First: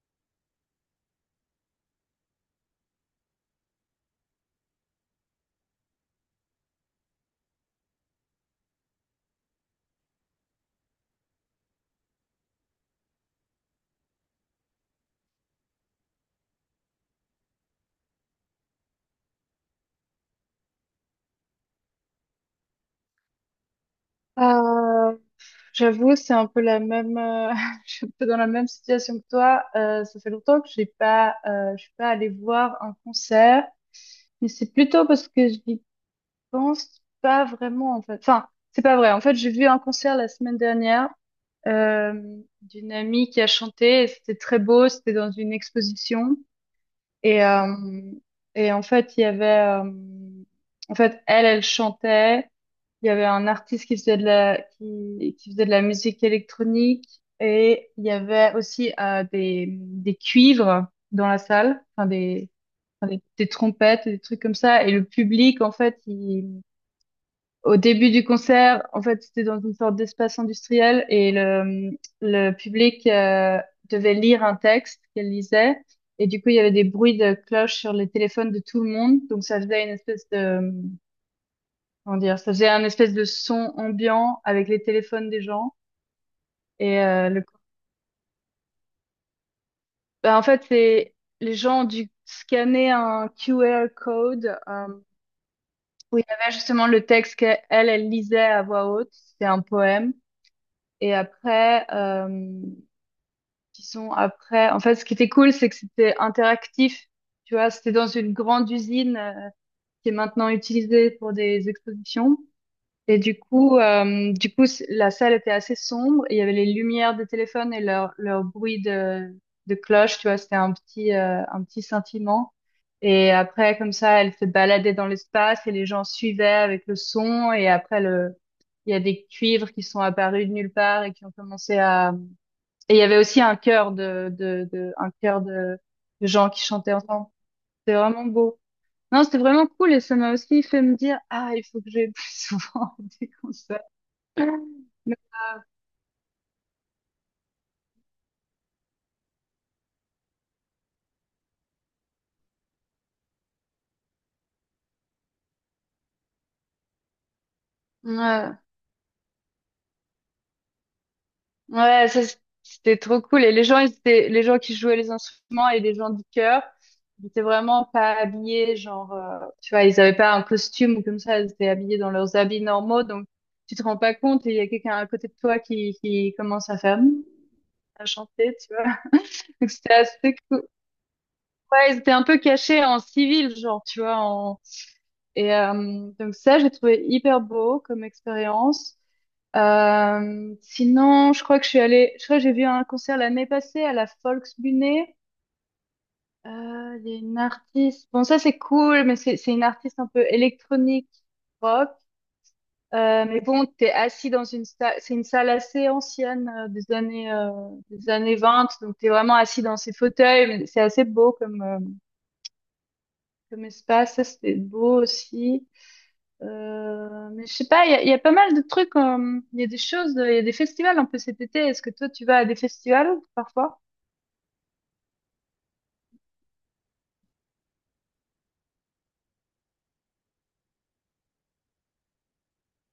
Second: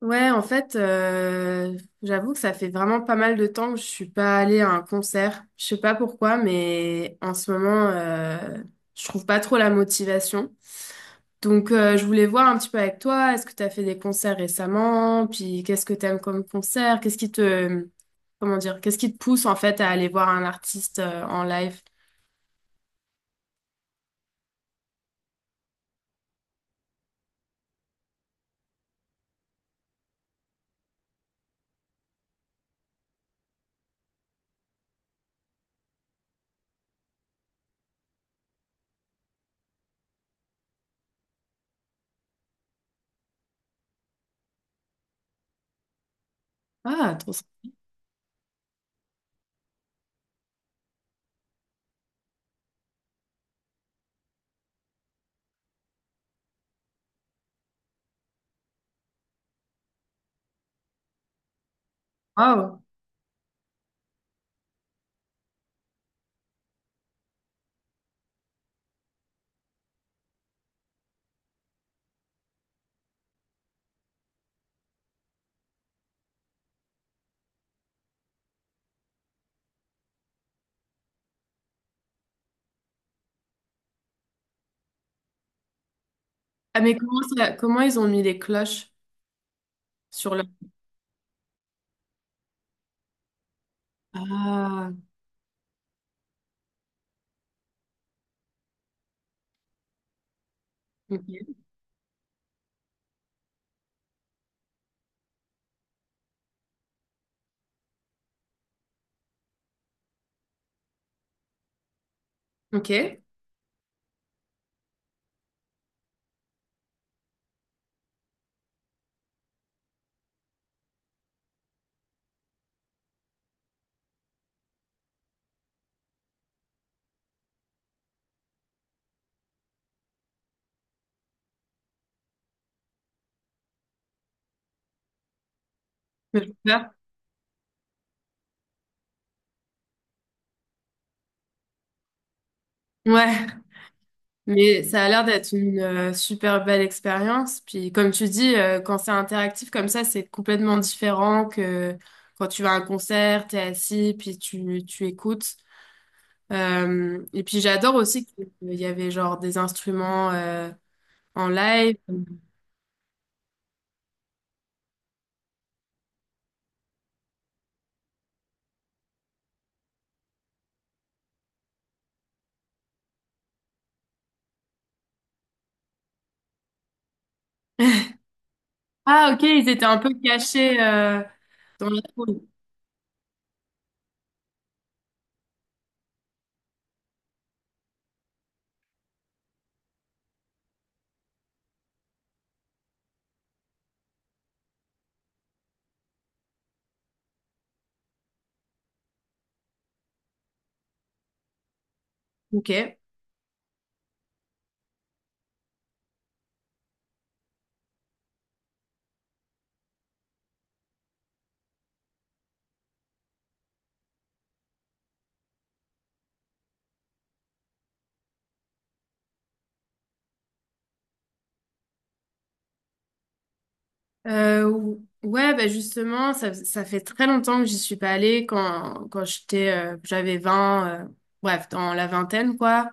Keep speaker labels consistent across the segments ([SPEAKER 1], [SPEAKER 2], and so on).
[SPEAKER 1] Ouais, en fait, j'avoue que ça fait vraiment pas mal de temps que je suis pas allée à un concert. Je sais pas pourquoi, mais en ce moment, je trouve pas trop la motivation. Donc, je voulais voir un petit peu avec toi, est-ce que tu as fait des concerts récemment? Puis, qu'est-ce que t'aimes comme concert? Qu'est-ce qui te, comment dire, qu'est-ce qui te pousse en fait à aller voir un artiste en live?
[SPEAKER 2] Euh, J'avoue, c'est un peu la même. Je suis un peu dans la même situation que toi. Ça fait longtemps que j'ai pas, je suis pas allée voir un concert, mais c'est plutôt parce que je n'y pense pas vraiment en fait. Enfin, c'est pas vrai. En fait, j'ai vu un concert la semaine dernière euh, d'une amie qui a chanté. C'était très beau. C'était dans une exposition.
[SPEAKER 1] Ah, trop
[SPEAKER 2] Et,
[SPEAKER 1] sympa.
[SPEAKER 2] euh, En fait, euh, elle, elle chantait. Il y avait un artiste qui qui faisait de la musique électronique. Et il y avait aussi des cuivres dans la salle, enfin des,
[SPEAKER 1] Waouh.
[SPEAKER 2] enfin, des, des trompettes, des trucs comme ça. Et le public, en fait, au début du concert, en fait, c'était dans une sorte d'espace industriel et le public devait lire un texte qu'elle lisait. Et du coup, il y avait des bruits de cloches sur les téléphones de tout le monde. Donc, ça faisait une espèce de, comment dire, ça faisait un espèce de son ambiant avec les téléphones des gens.
[SPEAKER 1] Ah, mais
[SPEAKER 2] Et euh, le,
[SPEAKER 1] comment ils ont mis les cloches sur
[SPEAKER 2] En
[SPEAKER 1] leur.
[SPEAKER 2] fait, les gens ont dû scanner un QR code
[SPEAKER 1] Ah,
[SPEAKER 2] où il y avait justement le texte qu'elle, elle lisait à voix haute. C'était un poème. Et
[SPEAKER 1] ok.
[SPEAKER 2] après, qui sont après. En fait, ce qui était cool, c'est que c'était interactif. Tu vois, c'était dans une grande usine qui est maintenant utilisée pour des expositions.
[SPEAKER 1] Ok.
[SPEAKER 2] Et du coup, la salle était assez sombre, et il y avait les lumières des téléphones et leur bruit de cloche. Tu vois, c'était un petit sentiment. Et après, comme ça, elle se baladait dans l'espace et les gens suivaient avec le son. Et après, il y a des cuivres qui sont apparus de nulle part et qui ont commencé à, et il y avait aussi un chœur de un chœur de gens qui chantaient ensemble. C'était vraiment beau. Non, c'était vraiment cool et ça m'a aussi fait me dire, ah, il faut que j'aille plus souvent des
[SPEAKER 1] Ouais,
[SPEAKER 2] concerts.
[SPEAKER 1] mais ça a l'air d'être une super belle expérience. Puis comme tu dis, quand c'est interactif comme ça, c'est complètement différent que quand tu vas à un concert, t'es assis, puis tu écoutes. Et puis j'adore aussi qu'il
[SPEAKER 2] Ouais,
[SPEAKER 1] y avait genre des instruments en live.
[SPEAKER 2] ouais, c'était trop cool. Et les gens, les gens qui jouaient les instruments et les gens du chœur, ils étaient vraiment pas habillés, tu vois, ils avaient pas un costume ou comme ça, ils étaient habillés dans leurs habits normaux, donc tu te rends pas compte et il y a quelqu'un à côté de toi qui commence à faire, hum, à chanter, tu vois.
[SPEAKER 1] Ah ok, ils
[SPEAKER 2] Donc
[SPEAKER 1] étaient
[SPEAKER 2] c'était
[SPEAKER 1] un peu
[SPEAKER 2] assez cool.
[SPEAKER 1] cachés dans
[SPEAKER 2] Ouais, ils
[SPEAKER 1] la
[SPEAKER 2] étaient un peu
[SPEAKER 1] foule.
[SPEAKER 2] cachés en civil, genre, tu vois. En... Et donc ça, j'ai trouvé hyper beau comme expérience. Sinon, je crois que j'ai vu un concert l'année passée à la Volksbühne. Il y a une artiste, bon ça c'est cool, mais c'est une artiste un peu électronique, rock.
[SPEAKER 1] Ok.
[SPEAKER 2] Mais bon, t'es assis dans une salle, c'est une salle assez ancienne des années 20, donc t'es vraiment assis dans ces fauteuils. C'est assez beau comme comme espace, ça c'était beau aussi. Mais je sais pas, il y a pas mal de trucs, il y a des festivals un peu cet été. Est-ce que toi tu vas à des festivals parfois?
[SPEAKER 1] Ouais, bah justement, ça fait très longtemps que j'y suis pas allée quand j'étais, j'avais 20 bref, dans la vingtaine, quoi.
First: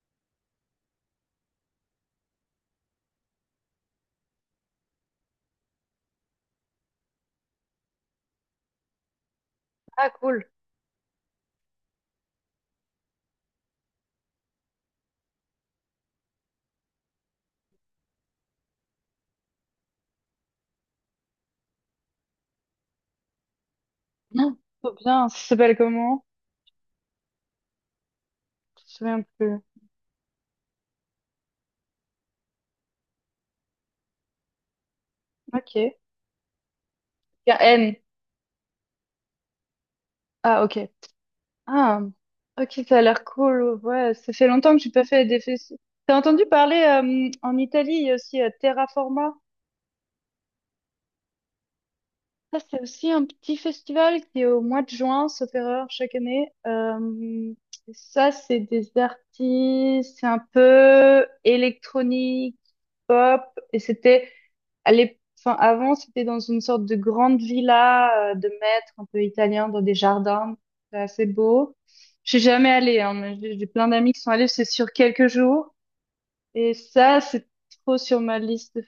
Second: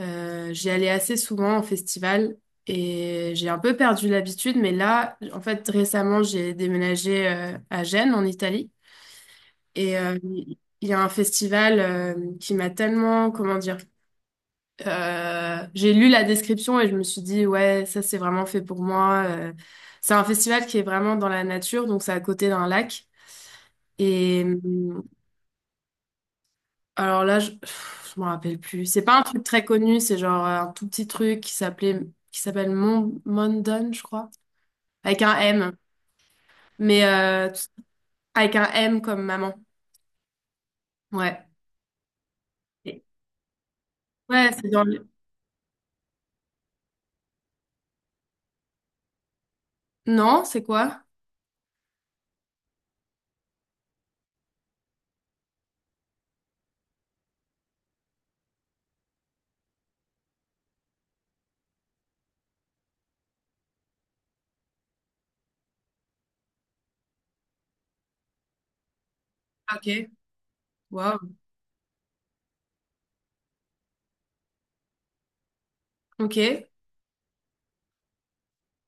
[SPEAKER 1] J'y allais assez souvent en festival et j'ai un peu perdu l'habitude, mais là, en fait, récemment, j'ai déménagé, à Gênes, en Italie. Et
[SPEAKER 2] Ah cool.
[SPEAKER 1] il y a un festival, qui m'a tellement, comment dire, j'ai lu la description et je me suis dit, ouais, ça c'est vraiment fait pour moi. C'est un festival qui est vraiment dans la nature, donc c'est à côté d'un lac. Et
[SPEAKER 2] Non. Trop bien, ça s'appelle comment?
[SPEAKER 1] alors là, je, pff, je m'en rappelle
[SPEAKER 2] Je
[SPEAKER 1] plus.
[SPEAKER 2] me
[SPEAKER 1] C'est pas un
[SPEAKER 2] souviens
[SPEAKER 1] truc
[SPEAKER 2] plus.
[SPEAKER 1] très connu, c'est genre un tout petit truc qui s'appelle Mon Mondon, je crois, avec un M,
[SPEAKER 2] Ok. Il
[SPEAKER 1] mais
[SPEAKER 2] y a N.
[SPEAKER 1] avec un M comme maman.
[SPEAKER 2] Ah ok.
[SPEAKER 1] Ouais.
[SPEAKER 2] Ah, ok, ça a
[SPEAKER 1] Et.
[SPEAKER 2] l'air cool. Ouais, ça fait
[SPEAKER 1] Ouais, c'est
[SPEAKER 2] longtemps que
[SPEAKER 1] dans
[SPEAKER 2] j'ai pas
[SPEAKER 1] le...
[SPEAKER 2] fait des festivals. T'as entendu parler en Italie, il y a aussi Terraforma.
[SPEAKER 1] Non, c'est quoi?
[SPEAKER 2] Ça, c'est aussi un petit festival qui est au mois de juin, sauf erreur, chaque année. Ça, c'est des artistes, c'est un peu électronique. Et c'était enfin, avant, c'était dans une sorte de grande villa de maître un peu italien dans des
[SPEAKER 1] Ok.
[SPEAKER 2] jardins. C'est
[SPEAKER 1] Wow.
[SPEAKER 2] assez beau. Je suis jamais allée, hein, mais j'ai plein d'amis qui sont allés, c'est sur quelques jours.
[SPEAKER 1] Ok.
[SPEAKER 2] Et ça, c'est trop sur ma liste de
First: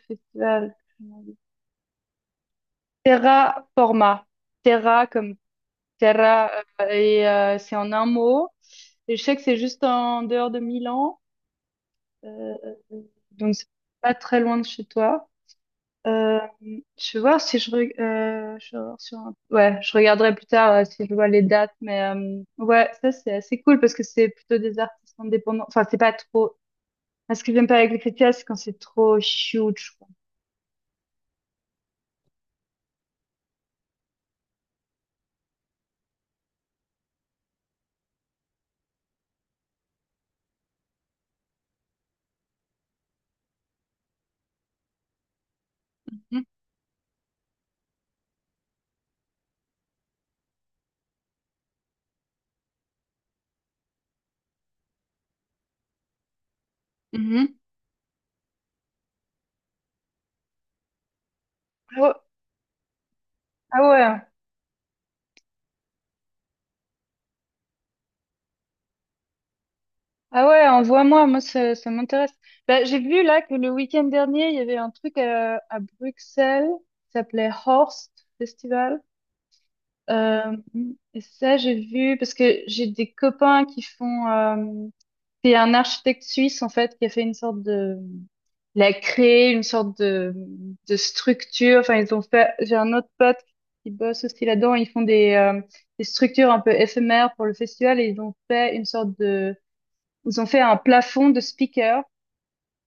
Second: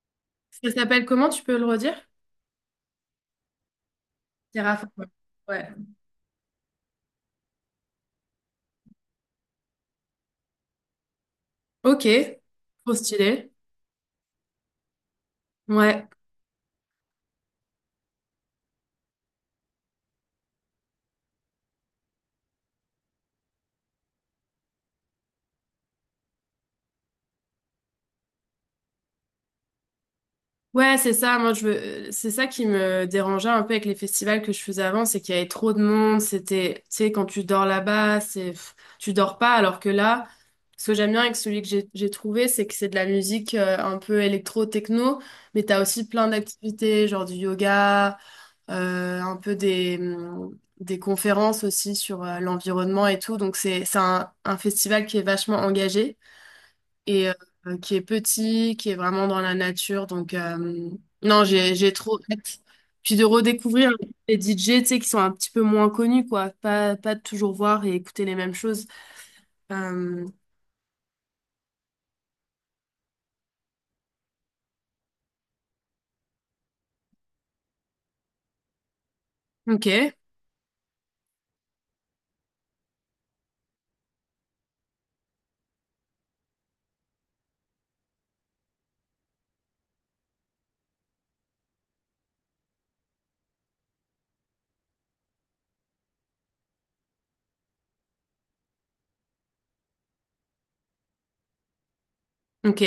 [SPEAKER 1] Ça
[SPEAKER 2] festivals.
[SPEAKER 1] s'appelle comment? Tu peux le redire?
[SPEAKER 2] Terra Forma. Terra
[SPEAKER 1] Terraform.
[SPEAKER 2] comme
[SPEAKER 1] Ouais.
[SPEAKER 2] Terra, c'est en un mot. Et je sais que c'est juste en dehors de Milan,
[SPEAKER 1] Ok,
[SPEAKER 2] euh, euh,
[SPEAKER 1] trop
[SPEAKER 2] euh,
[SPEAKER 1] stylé.
[SPEAKER 2] donc c'est pas très loin de chez toi.
[SPEAKER 1] Ouais,
[SPEAKER 2] Euh, je vais voir si je vais voir sur ouais, je regarderai plus tard si je vois les dates, mais ouais, ça c'est assez cool parce que c'est plutôt des artistes indépendants. Enfin, c'est pas trop. Moi, ce que j'aime pas avec les festivals, c'est quand c'est trop huge, quoi.
[SPEAKER 1] ouais, c'est ça. C'est ça qui me dérangeait un peu avec les festivals que je faisais avant, c'est qu'il y avait trop de monde. C'était, tu sais, quand tu dors là-bas, c'est, pff, tu dors pas. Alors que là, ce que j'aime bien avec celui que j'ai trouvé, c'est que c'est de la musique un peu électro-techno, mais t'as aussi plein
[SPEAKER 2] Mhm,
[SPEAKER 1] d'activités, genre du yoga, un peu des conférences aussi sur l'environnement et tout. Donc c'est un festival qui est vachement engagé, et
[SPEAKER 2] mhm.
[SPEAKER 1] qui est petit, qui est vraiment dans la nature. Donc, non, j'ai
[SPEAKER 2] Ah ouais,
[SPEAKER 1] trop hâte. Puis de
[SPEAKER 2] ah
[SPEAKER 1] redécouvrir
[SPEAKER 2] ouais.
[SPEAKER 1] les DJ, tu sais, qui sont un petit peu moins connus, quoi. Pas de toujours voir et écouter les mêmes choses. Euh,
[SPEAKER 2] Ah ouais, envoie-moi, moi ça, ça m'intéresse. Bah, j'ai vu là que le week-end dernier, il y avait un truc à Bruxelles qui s'appelait Horst Festival.
[SPEAKER 1] ok,
[SPEAKER 2] Euh, et ça, j'ai vu parce que j'ai des copains qui font... C'est un architecte suisse en fait qui a fait une sorte de... Il a créé une sorte de structure. Enfin, ils ont fait... J'ai un autre pote qui bosse aussi là-dedans. Ils font des structures un peu éphémères pour le festival et ils ont fait une sorte de, ils ont fait un plafond de speaker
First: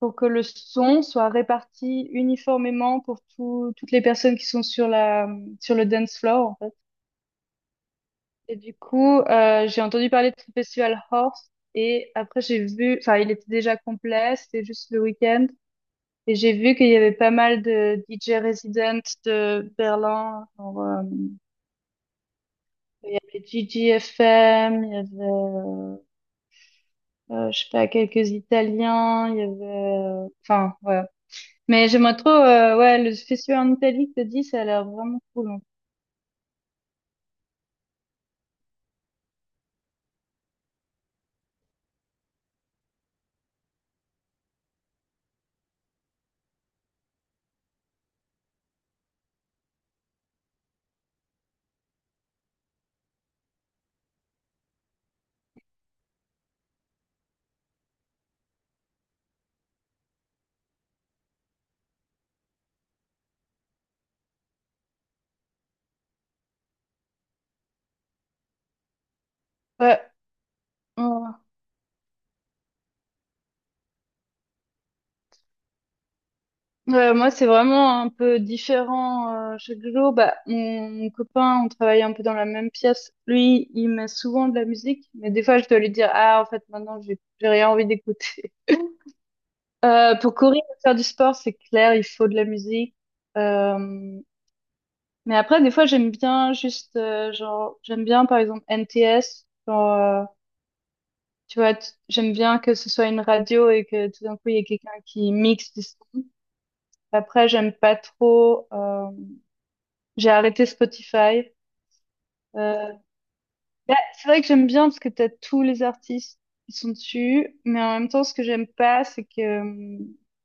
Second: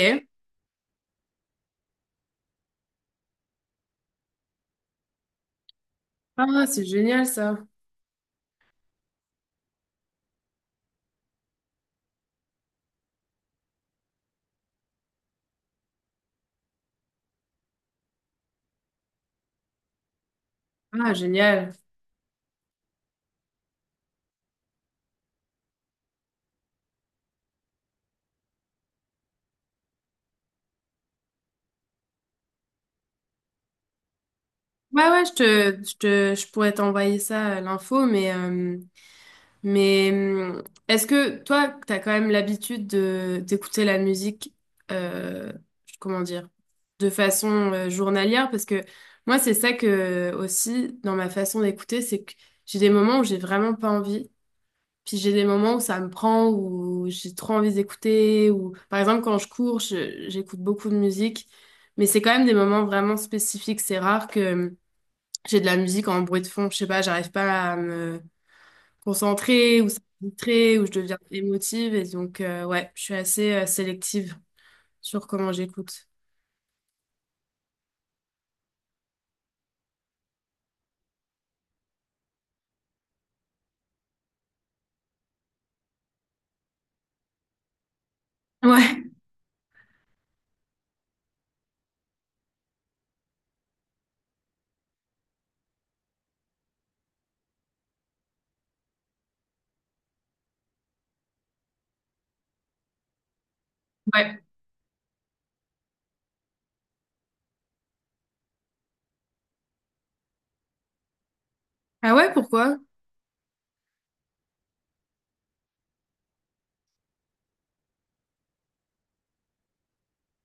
[SPEAKER 2] pour que le son soit réparti uniformément pour toutes les personnes qui sont sur sur le dance floor, en
[SPEAKER 1] Ah,
[SPEAKER 2] fait.
[SPEAKER 1] c'est génial, ça.
[SPEAKER 2] Et du coup, j'ai entendu parler de ce festival Horse et après j'ai vu, enfin, il était déjà complet, c'était juste le week-end. Et j'ai vu qu'il y avait pas mal de DJ résidents de Berlin, genre,
[SPEAKER 1] Ah, génial.
[SPEAKER 2] il y avait Gigi FM, je sais pas, quelques Italiens, enfin, ouais. Mais j'aimerais trop, ouais, le festival en Italie que t'as dit, ça a l'air
[SPEAKER 1] Ouais,
[SPEAKER 2] vraiment
[SPEAKER 1] ouais,
[SPEAKER 2] cool, hein.
[SPEAKER 1] je pourrais t'envoyer ça, l'info, mais... mais est-ce que toi, t'as quand même l'habitude de d'écouter la musique, euh, comment dire, de façon journalière? Parce que moi, c'est ça que aussi dans ma façon d'écouter, c'est que j'ai des moments où j'ai vraiment pas envie, puis j'ai des moments où ça me prend, où j'ai trop envie d'écouter, ou par exemple quand je cours, j'écoute beaucoup de musique, mais c'est quand même des moments vraiment spécifiques. C'est rare que j'ai de la musique en bruit de fond. Je sais pas, j'arrive pas à me concentrée,
[SPEAKER 2] Ouais,
[SPEAKER 1] ou ça me distrait, où je
[SPEAKER 2] ouais.
[SPEAKER 1] deviens émotive. Et donc, ouais, je suis assez sélective sur comment j'écoute.
[SPEAKER 2] Ouais, moi c'est vraiment un peu différent chaque jour. Bah, mon copain, on travaille un peu dans la même pièce. Lui, il met souvent de la musique, mais des fois je dois lui dire, ah, en fait, maintenant j'ai rien envie d'écouter.
[SPEAKER 1] Ouais,
[SPEAKER 2] Pour courir et faire du sport, c'est clair, il faut de la musique. Euh, mais après, des fois, j'aime bien juste, j'aime bien par exemple NTS, tu vois, j'aime bien que ce soit une radio et que tout d'un
[SPEAKER 1] ouais.
[SPEAKER 2] coup, il y ait quelqu'un qui mixe du son. Après, j'aime pas trop... j'ai arrêté Spotify.
[SPEAKER 1] Ah ouais, pourquoi?
[SPEAKER 2] Euh, Bah, c'est vrai que j'aime bien parce que t'as tous les artistes qui sont dessus. Mais en même temps, ce que j'aime pas, c'est que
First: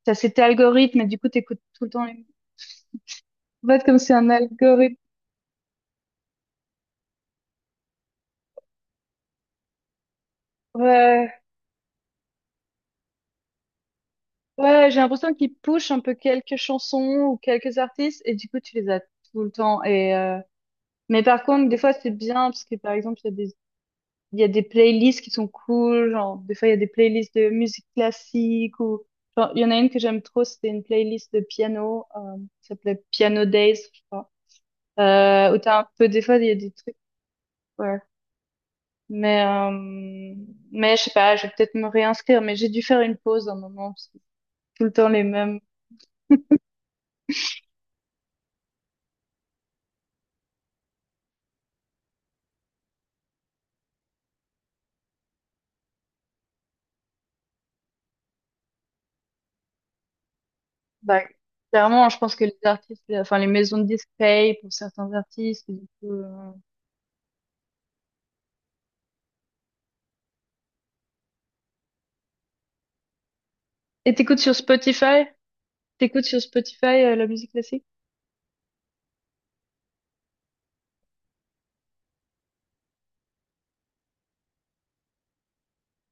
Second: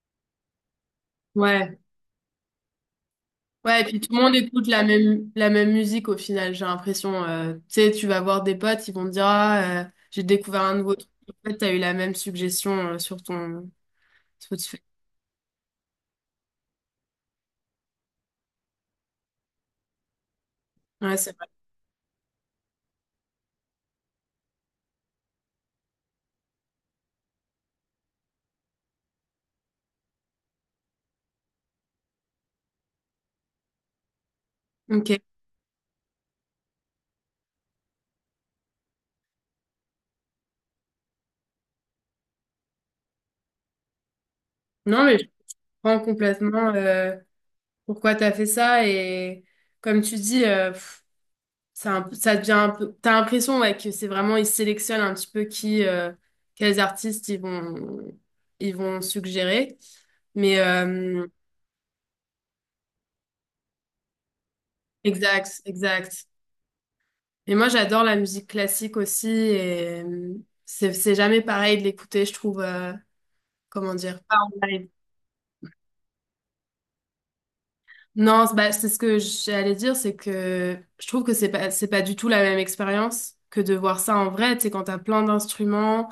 [SPEAKER 2] t'as cet algorithme et du coup, t'écoutes
[SPEAKER 1] Ouais.
[SPEAKER 2] tout le temps les... En
[SPEAKER 1] Ouais, et
[SPEAKER 2] fait, comme
[SPEAKER 1] puis
[SPEAKER 2] c'est
[SPEAKER 1] tout le
[SPEAKER 2] un
[SPEAKER 1] monde écoute
[SPEAKER 2] algorithme...
[SPEAKER 1] la même musique au final, j'ai l'impression. Euh, tu sais, tu vas voir des potes, ils vont te dire, ah, j'ai découvert un nouveau truc.
[SPEAKER 2] Ouais,
[SPEAKER 1] En fait, t'as eu la même suggestion sur ton Spotify.
[SPEAKER 2] ouais, j'ai l'impression qu'ils push un peu quelques chansons ou quelques artistes et du coup, tu les as tout le temps.
[SPEAKER 1] Ouais,
[SPEAKER 2] Mais
[SPEAKER 1] c'est
[SPEAKER 2] par
[SPEAKER 1] vrai.
[SPEAKER 2] contre, des fois, c'est bien parce que par exemple, il y a des playlists qui sont cool, genre des fois il y a des playlists de musique classique ou genre il y en a une que j'aime trop, c'était une playlist de piano, qui s'appelait Piano Days, je crois.
[SPEAKER 1] Ok.
[SPEAKER 2] Où t'as un peu des fois il y a des trucs, ouais. Mais euh, mais je sais pas, je vais peut-être me réinscrire, mais j'ai dû faire une pause un moment parce que tout le
[SPEAKER 1] Non,
[SPEAKER 2] temps
[SPEAKER 1] mais
[SPEAKER 2] les
[SPEAKER 1] je
[SPEAKER 2] mêmes.
[SPEAKER 1] comprends complètement pourquoi t'as fait ça. Et comme tu dis, pff, c'est un peu- ça devient un peu. T'as l'impression ouais, que c'est vraiment ils sélectionnent un petit peu qui, quels artistes ils vont suggérer. Mais
[SPEAKER 2] Bah, clairement, je pense que enfin les maisons de disques payent pour certains
[SPEAKER 1] exact,
[SPEAKER 2] artistes. Et du coup,
[SPEAKER 1] exact. Et moi j'adore la musique classique aussi et c'est jamais pareil de l'écouter, je trouve. Euh, comment
[SPEAKER 2] et
[SPEAKER 1] dire? Pas
[SPEAKER 2] t'écoutes sur
[SPEAKER 1] en live.
[SPEAKER 2] Spotify? T'écoutes sur Spotify la musique classique?
[SPEAKER 1] Non, c'est- bah, c'est ce que j'allais dire, c'est que je trouve que c'est pas du tout la même expérience que de voir ça en vrai. Tu sais, quand t'as plein d'instruments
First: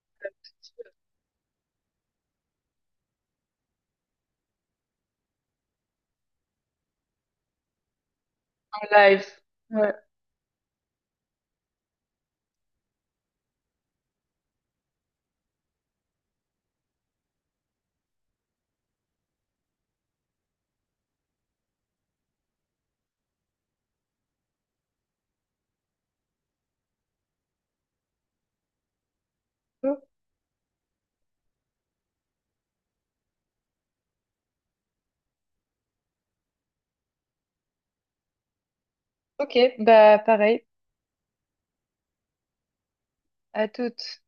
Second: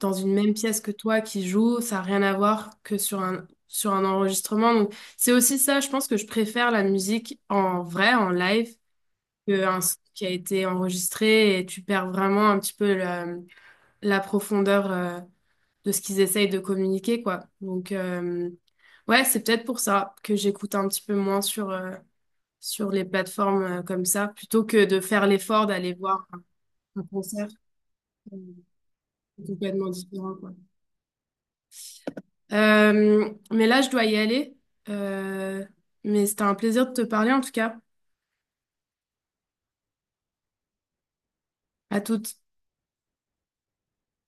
[SPEAKER 1] dans une même pièce que toi qui joue, ça n'a rien à voir que sur sur un enregistrement. Donc, c'est aussi ça, je pense que je préfère la musique en vrai, en live,
[SPEAKER 2] En live.
[SPEAKER 1] qu'un
[SPEAKER 2] Ouais.
[SPEAKER 1] son qui a été enregistré et tu perds vraiment un petit peu la, la profondeur de ce qu'ils essayent de communiquer, quoi. Donc, ouais, c'est peut-être pour ça que j'écoute un petit peu moins sur, sur les plateformes comme ça, plutôt que de faire l'effort d'aller voir un concert euh, complètement
[SPEAKER 2] Oh,
[SPEAKER 1] différent, quoi. Mais là, je dois y aller. Euh, mais c'était un plaisir de te parler en tout cas.
[SPEAKER 2] ok, bah pareil,
[SPEAKER 1] À toutes.
[SPEAKER 2] à toutes.